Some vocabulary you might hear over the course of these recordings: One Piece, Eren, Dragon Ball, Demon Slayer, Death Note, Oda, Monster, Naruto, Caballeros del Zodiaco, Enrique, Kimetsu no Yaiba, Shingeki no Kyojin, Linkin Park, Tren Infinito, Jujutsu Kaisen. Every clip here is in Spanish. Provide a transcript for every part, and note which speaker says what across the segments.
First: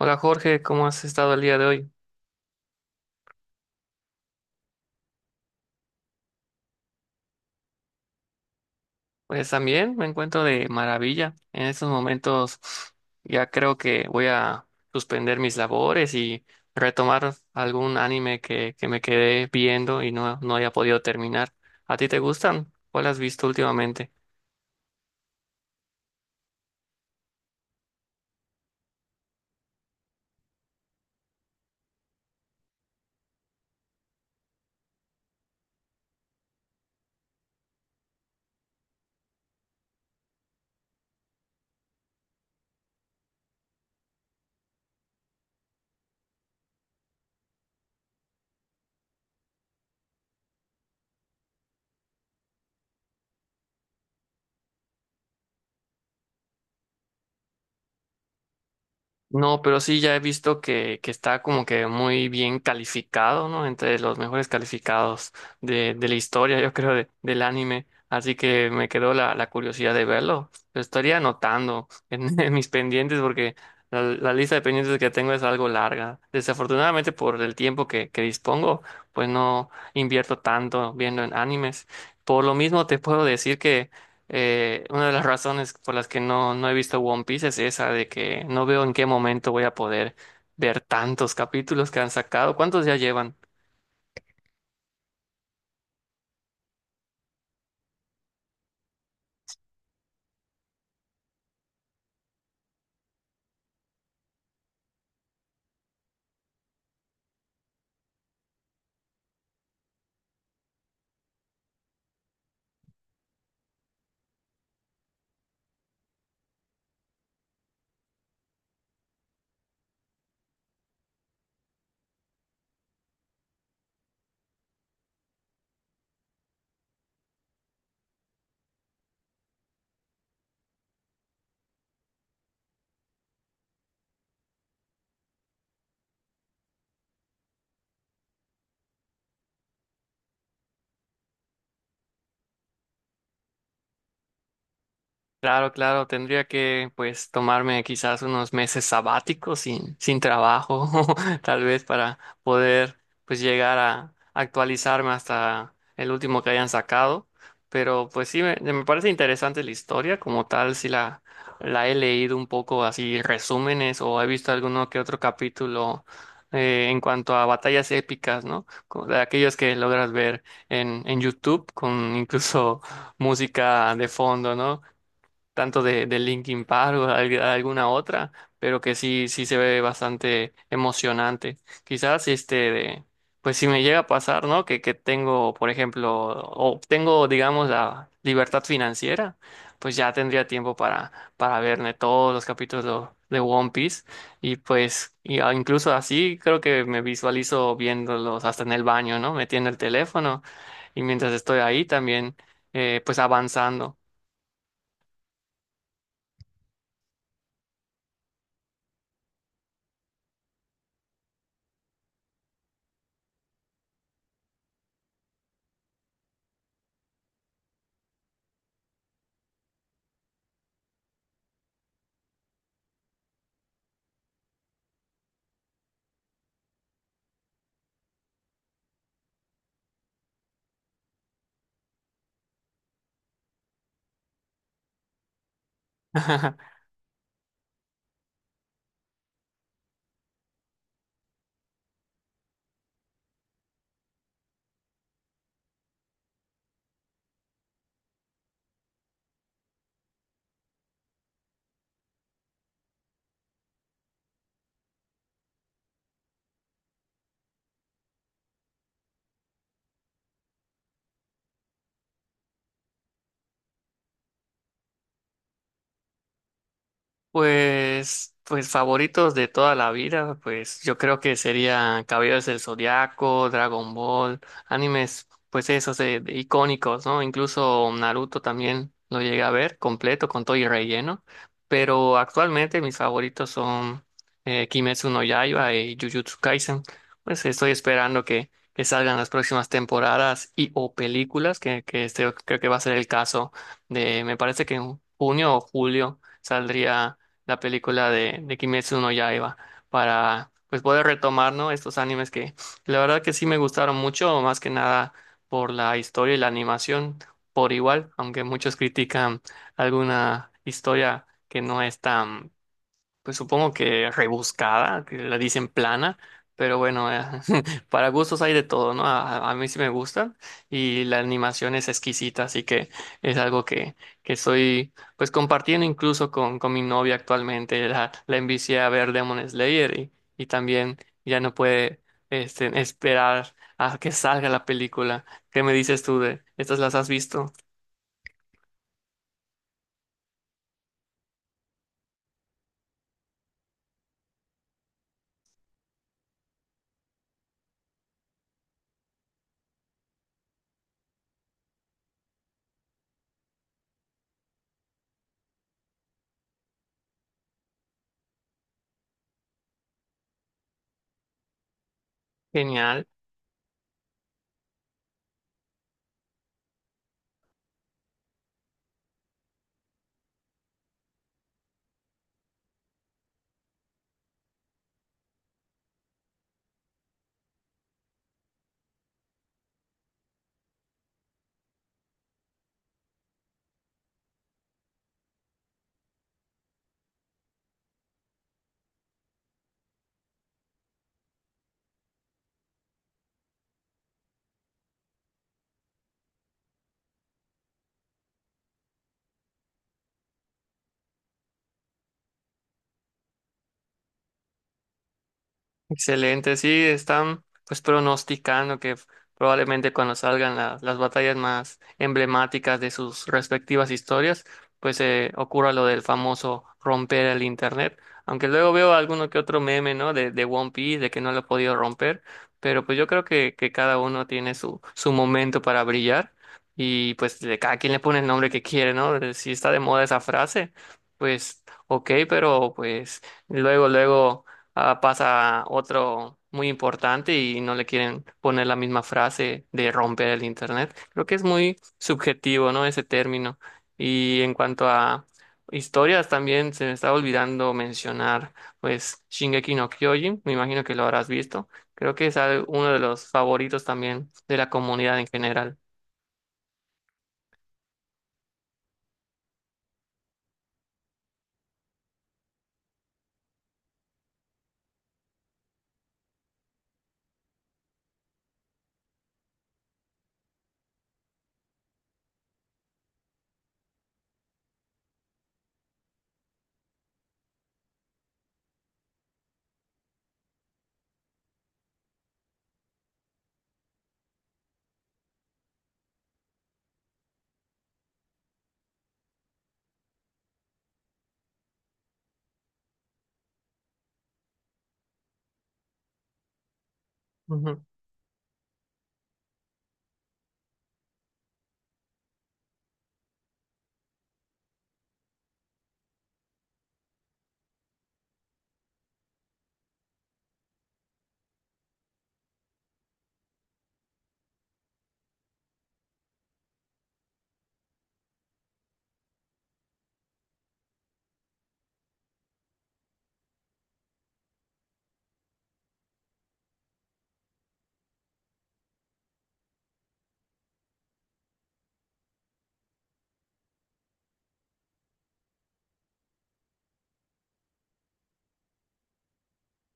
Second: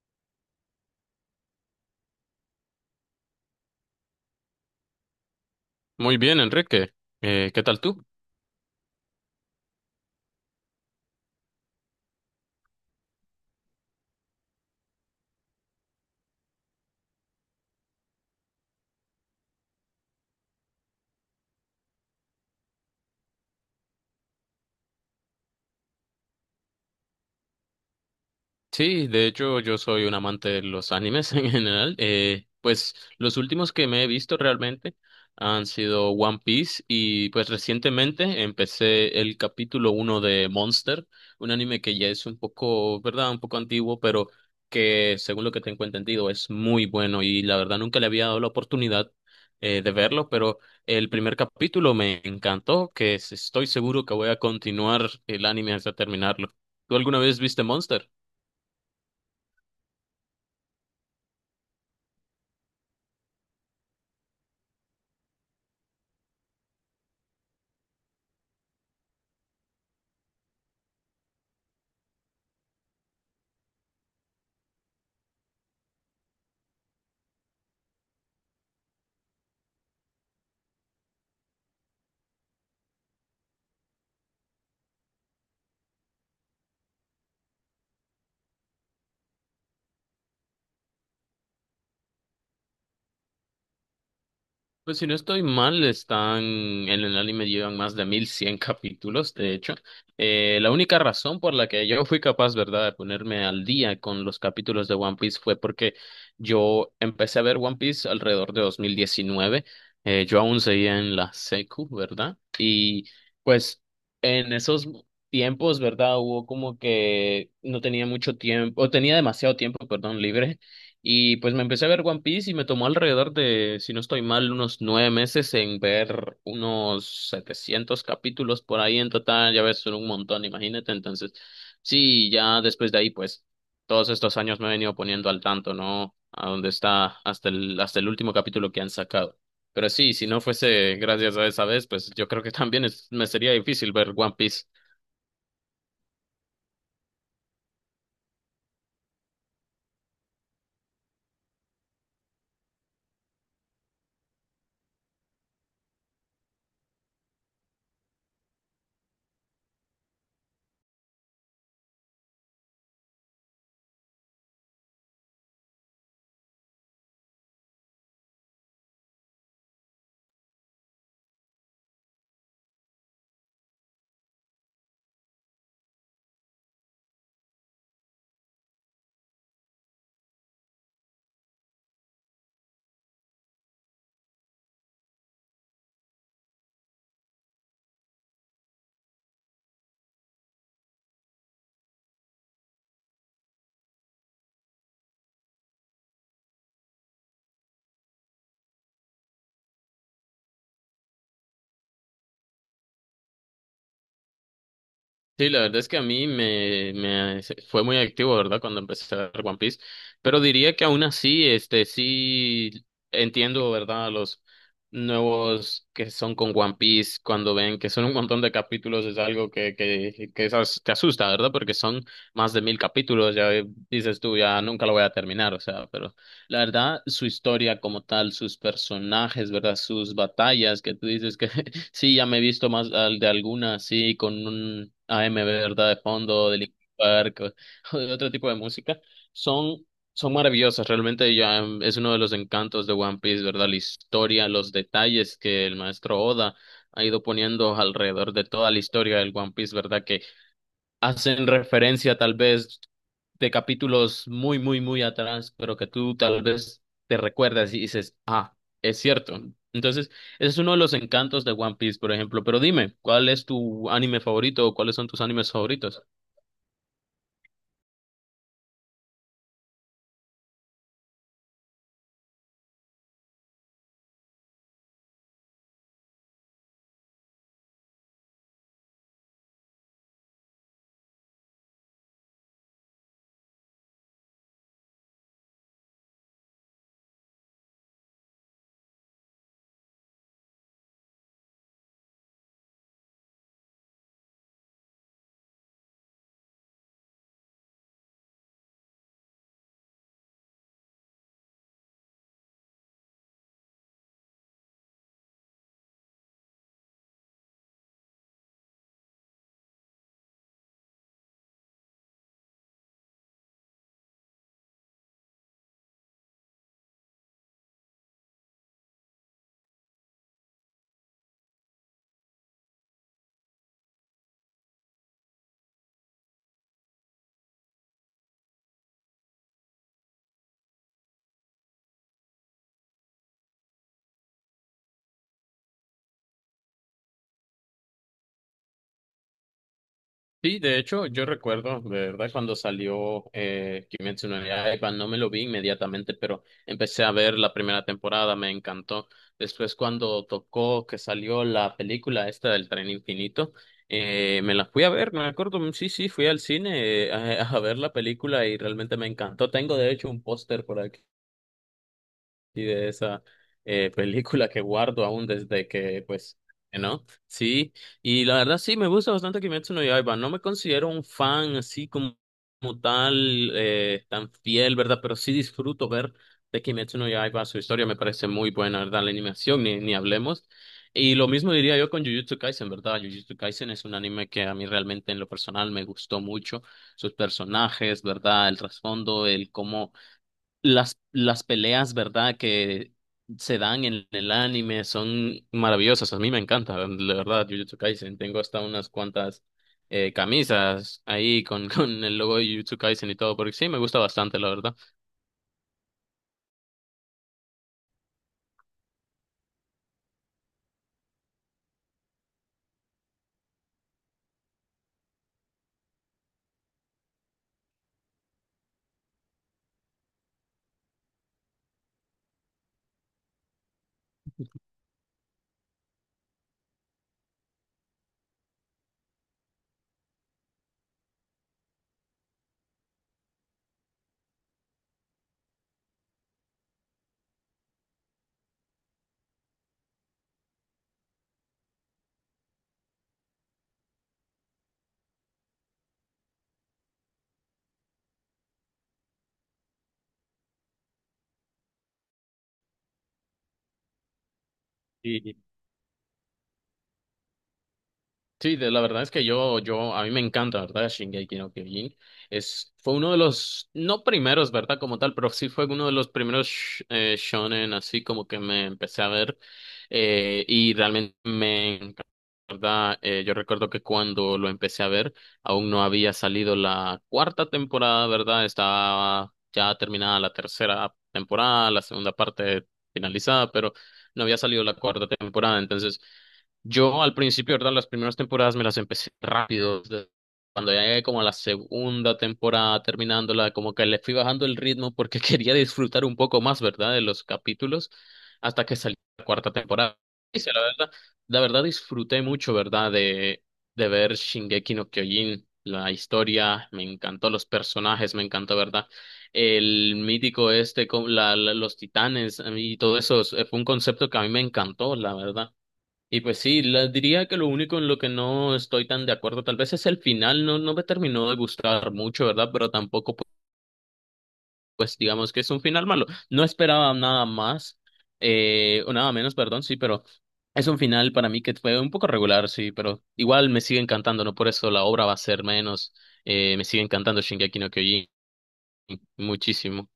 Speaker 1: Hola Jorge, ¿cómo has estado el día de hoy?
Speaker 2: Muy bien, Enrique. ¿Qué tal tú?
Speaker 1: Pues también me encuentro de maravilla. En estos momentos ya creo que voy a suspender mis labores y retomar algún anime que me quedé viendo y no haya podido terminar. ¿A ti te gustan? ¿Cuál has visto últimamente?
Speaker 2: Sí, de hecho yo soy un amante de los animes en general. Pues los últimos que me he visto realmente han sido One Piece, y pues recientemente empecé el capítulo uno de Monster, un anime que ya es un poco, ¿verdad? Un poco antiguo, pero que según lo que tengo entendido es muy bueno y la verdad nunca le había dado la oportunidad de verlo, pero el primer capítulo me encantó, estoy seguro que voy a continuar el anime hasta terminarlo. ¿Tú alguna vez viste Monster?
Speaker 1: No, pero sí ya he visto que está como que muy bien calificado, ¿no? Entre los mejores calificados de la historia, yo creo, del anime. Así que me quedó la curiosidad de verlo. Lo estaría anotando en, en mis pendientes porque la lista de pendientes que tengo es algo larga. Desafortunadamente por el tiempo que dispongo, pues no invierto tanto viendo en animes. Por lo mismo te puedo decir una de las razones por las que no he visto One Piece es esa de que no veo en qué momento voy a poder ver tantos capítulos que han sacado. ¿Cuántos ya llevan?
Speaker 2: Pues si no estoy mal, están en el anime, llevan más de 1.100 capítulos, de hecho. La única razón por la que yo fui capaz, ¿verdad?, de ponerme al día con los capítulos de One Piece fue porque yo empecé a ver One Piece alrededor de 2019. Yo aún seguía en la secu, ¿verdad? Y pues en esos tiempos, ¿verdad?, hubo como que no tenía mucho tiempo, o tenía demasiado tiempo, perdón, libre, y pues me empecé a ver One Piece y me tomó alrededor de, si no estoy mal, unos 9 meses en ver unos 700 capítulos por ahí en total. Ya ves, son un montón, imagínate. Entonces, sí, ya después de ahí, pues todos estos años me he venido poniendo al tanto, ¿no? A dónde está hasta hasta el último capítulo que han sacado. Pero sí, si no fuese gracias a esa vez, pues yo creo que también me sería difícil ver One Piece.
Speaker 1: Claro, claro, tendría que pues tomarme quizás unos meses sabáticos sin trabajo, tal vez para poder pues llegar a actualizarme hasta el último que hayan sacado. Pero pues sí, me parece interesante la historia, como tal, si la he leído un poco así resúmenes o he visto alguno que otro capítulo en cuanto a batallas épicas, ¿no? De aquellos que logras ver en YouTube con incluso música de fondo, ¿no? Tanto de Linkin Park o alguna otra, pero que sí, sí se ve bastante emocionante. Quizás pues si me llega a pasar, ¿no? Que tengo, por ejemplo, o tengo, digamos, la libertad financiera, pues ya tendría tiempo para verme todos los capítulos de One Piece. Y pues, incluso así creo que me visualizo viéndolos hasta en el baño, ¿no? Metiendo el teléfono y mientras estoy ahí también, pues avanzando.
Speaker 2: Sí, la verdad es que a mí me fue muy activo, ¿verdad? Cuando empecé a ver One Piece. Pero diría que aún así, este, sí entiendo, ¿verdad? A los nuevos que son con One Piece, cuando ven que son un montón de capítulos, es algo que te asusta, ¿verdad? Porque son más de 1.000 capítulos, ya dices tú, ya nunca lo voy a terminar, o sea, pero la verdad, su historia como tal, sus personajes, ¿verdad? Sus batallas, que tú dices que sí, ya me he visto más al de alguna, sí, con un A AM, ¿verdad? De fondo, de Linkin Park, o de otro tipo de música. Son, son maravillosas, realmente ya es uno de los encantos de One Piece, ¿verdad? La historia, los detalles que el maestro Oda ha ido poniendo alrededor de toda la historia del One Piece, ¿verdad?, hacen referencia tal vez de capítulos muy, muy, muy atrás, pero que tú tal vez te recuerdas y dices, ah, es cierto. Entonces, ese es uno de los encantos de One Piece, por ejemplo. Pero dime, ¿cuál es tu anime favorito o cuáles son tus animes favoritos?
Speaker 1: Pues, pues favoritos de toda la vida, pues yo creo que serían Caballeros del Zodiaco, Dragon Ball, animes, pues esos de icónicos, ¿no? Incluso Naruto también lo llegué a ver completo con todo y relleno, pero actualmente mis favoritos son Kimetsu no Yaiba y Jujutsu Kaisen. Pues estoy esperando que salgan las próximas temporadas y o películas, que este creo que va a ser el caso de, me parece que en junio o julio saldría la película de Kimetsu no Yaiba para pues poder retomar, ¿no? Estos animes que la verdad que sí me gustaron mucho, más que nada por la historia y la animación por igual, aunque muchos critican alguna historia que no es tan pues supongo que rebuscada, que la dicen plana, pero bueno, para gustos hay de todo, ¿no? A mí sí me gusta y la animación es exquisita, así que es algo que estoy pues compartiendo incluso con mi novia actualmente. La envicié a ver Demon Slayer y también ya no puede esperar a que salga la película. ¿Qué me dices tú de estas? ¿Las has visto?
Speaker 2: Sí, de hecho, yo recuerdo, de verdad, cuando salió Kimetsu no Yaiba, no me lo vi inmediatamente, pero empecé a ver la primera temporada, me encantó. Después, cuando tocó que salió la película esta del Tren Infinito, me la fui a ver, me acuerdo, mm, sí, sí, fui al cine a ver la película y realmente me encantó. Tengo, de hecho, un póster por aquí y de
Speaker 1: Genial.
Speaker 2: esa película que guardo aún desde que, pues, ¿no? Sí, y la verdad sí, me gusta bastante Kimetsu no Yaiba. No me considero un fan así como, como tal, tan fiel, ¿verdad? Pero sí disfruto ver de Kimetsu no Yaiba. Su historia me parece muy buena, ¿verdad? La animación, ni hablemos. Y lo mismo diría yo con Jujutsu Kaisen, ¿verdad? Jujutsu Kaisen es un anime que a mí realmente en lo personal me gustó mucho. Sus personajes, ¿verdad? El trasfondo, el cómo las peleas, ¿verdad?, que se dan en el anime son maravillosas. A mí me encanta, la verdad, Jujutsu Kaisen. Tengo hasta unas cuantas camisas ahí con, con el logo de Jujutsu Kaisen y todo, porque sí, me gusta bastante, la verdad.
Speaker 1: Excelente, sí, están pues pronosticando que probablemente cuando salgan las batallas más emblemáticas de sus respectivas historias, pues ocurra lo del famoso romper el internet, aunque luego veo alguno que otro meme, ¿no? De One Piece, de que no lo ha podido romper, pero pues yo creo que, cada uno tiene su, su momento para brillar y pues de cada quien le pone el nombre que quiere, ¿no? Si está de moda esa frase, pues ok, pero pues luego, luego ah, pasa otro muy importante y no le quieren poner la misma frase de romper el internet. Creo que es muy subjetivo, ¿no? Ese término. Y en cuanto a historias, también se me está olvidando mencionar, pues, Shingeki no Kyojin, me imagino que lo habrás visto. Creo que es uno de los favoritos también de la comunidad en general.
Speaker 2: Sí, la verdad es que yo, a mí me encanta, ¿verdad? Shingeki no Kyojin. Es, fue uno de los, no primeros, ¿verdad? Como tal, pero sí fue uno de los primeros shonen, así como que me empecé a ver. Y realmente me encanta, ¿verdad? Yo recuerdo que cuando lo empecé a ver, aún no había salido la cuarta temporada, ¿verdad? Estaba ya terminada la tercera temporada, la segunda parte finalizada, pero no había salido la cuarta temporada, entonces. Yo al principio, ¿verdad? Las primeras temporadas me las empecé rápido. Desde Cuando ya llegué como a la segunda temporada terminándola, como que le fui bajando el ritmo porque quería disfrutar un poco más, ¿verdad? De los capítulos hasta que salió la cuarta temporada. Y sí, la verdad, disfruté mucho, ¿verdad? De ver Shingeki no Kyojin. La historia, me encantó, los personajes, me encantó, ¿verdad? El mítico este, con los titanes a y todo eso, fue un concepto que a mí me encantó, la verdad. Y pues sí, diría que lo único en lo que no estoy tan de acuerdo tal vez es el final, no, no me terminó de gustar mucho, ¿verdad? Pero tampoco, pues digamos que es un final malo. No esperaba nada más, o nada menos, perdón, sí, pero es un final para mí que fue un poco regular, sí, pero igual me sigue encantando, ¿no? Por eso la obra va a ser menos, me sigue encantando Shingeki no Kyojin muchísimo.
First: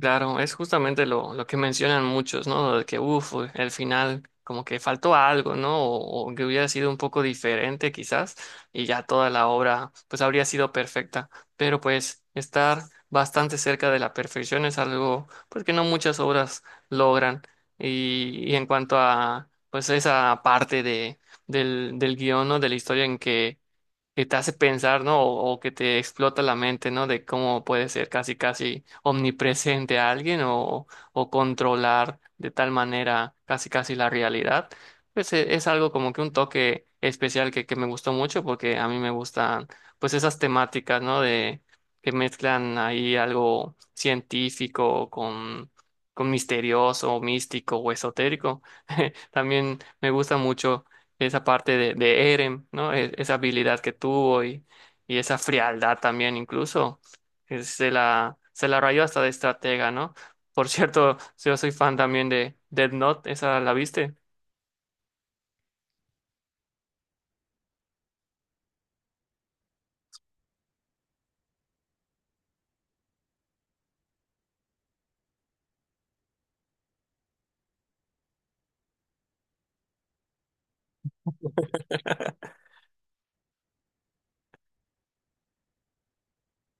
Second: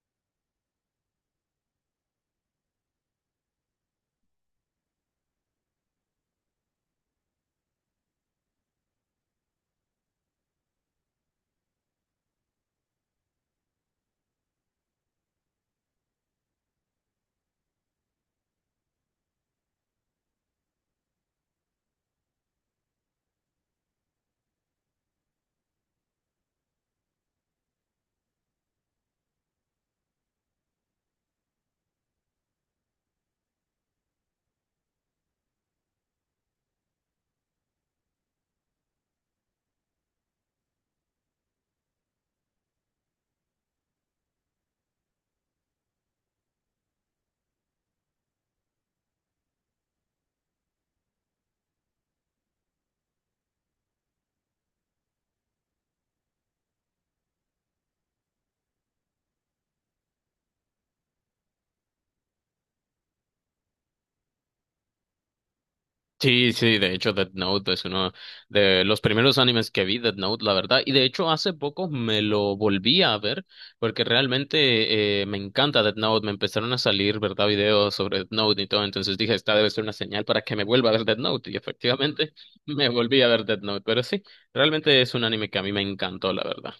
Speaker 1: Claro, es justamente lo que mencionan muchos, ¿no? De que, uff, el final como que faltó algo, ¿no? O que hubiera sido un poco diferente quizás y ya toda la obra pues habría sido perfecta. Pero pues estar bastante cerca de la perfección es algo pues que no muchas obras logran. Y en cuanto a pues esa parte de, del guión, ¿no? De la historia en que te hace pensar, ¿no? O que te explota la mente, ¿no? De cómo puede ser casi, casi omnipresente alguien o controlar de tal manera casi, casi la realidad. Pues es, algo como que un toque especial que me gustó mucho porque a mí me gustan pues esas temáticas, ¿no? De que mezclan ahí algo científico con misterioso, místico o esotérico. También me gusta mucho esa parte de Eren, ¿no? Esa habilidad que tuvo y esa frialdad también incluso, que se la rayó hasta de estratega, ¿no? Por cierto, yo soy fan también de Death Note, ¿esa la viste?
Speaker 2: Sí, sí, de hecho Death Note es uno de los primeros animes que vi, Death Note, la verdad, y de hecho hace poco me lo volví a ver porque realmente me encanta Death Note, me empezaron a salir, ¿verdad?, videos sobre Death Note y todo, entonces dije, esta debe ser una señal para que me vuelva a ver Death Note, y efectivamente me volví a ver Death Note, pero sí, realmente es un anime que a mí me encantó, la verdad.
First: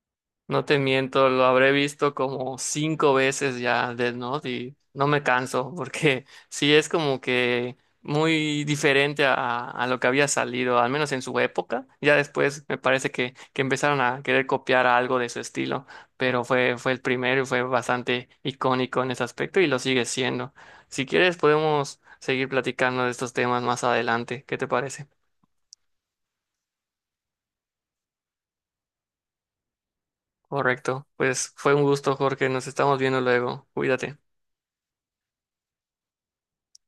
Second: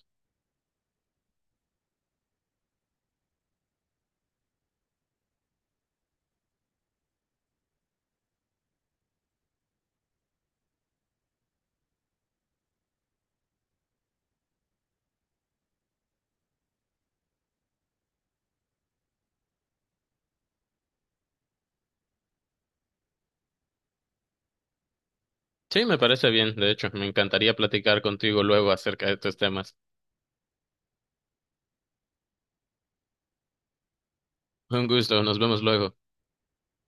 Speaker 1: No te miento, lo habré visto como cinco veces ya Death Note y no me canso porque sí es como que muy diferente a lo que había salido, al menos en su época. Ya después me parece que, empezaron a querer copiar algo de su estilo, pero fue, fue el primero y fue bastante icónico en ese aspecto y lo sigue siendo. Si quieres podemos seguir platicando de estos temas más adelante, ¿qué te parece?
Speaker 2: Sí, me parece bien, de hecho, me encantaría platicar contigo luego acerca de estos temas.
Speaker 1: Correcto, pues fue un gusto, Jorge, nos estamos viendo luego, cuídate.
Speaker 2: Un gusto, nos vemos luego.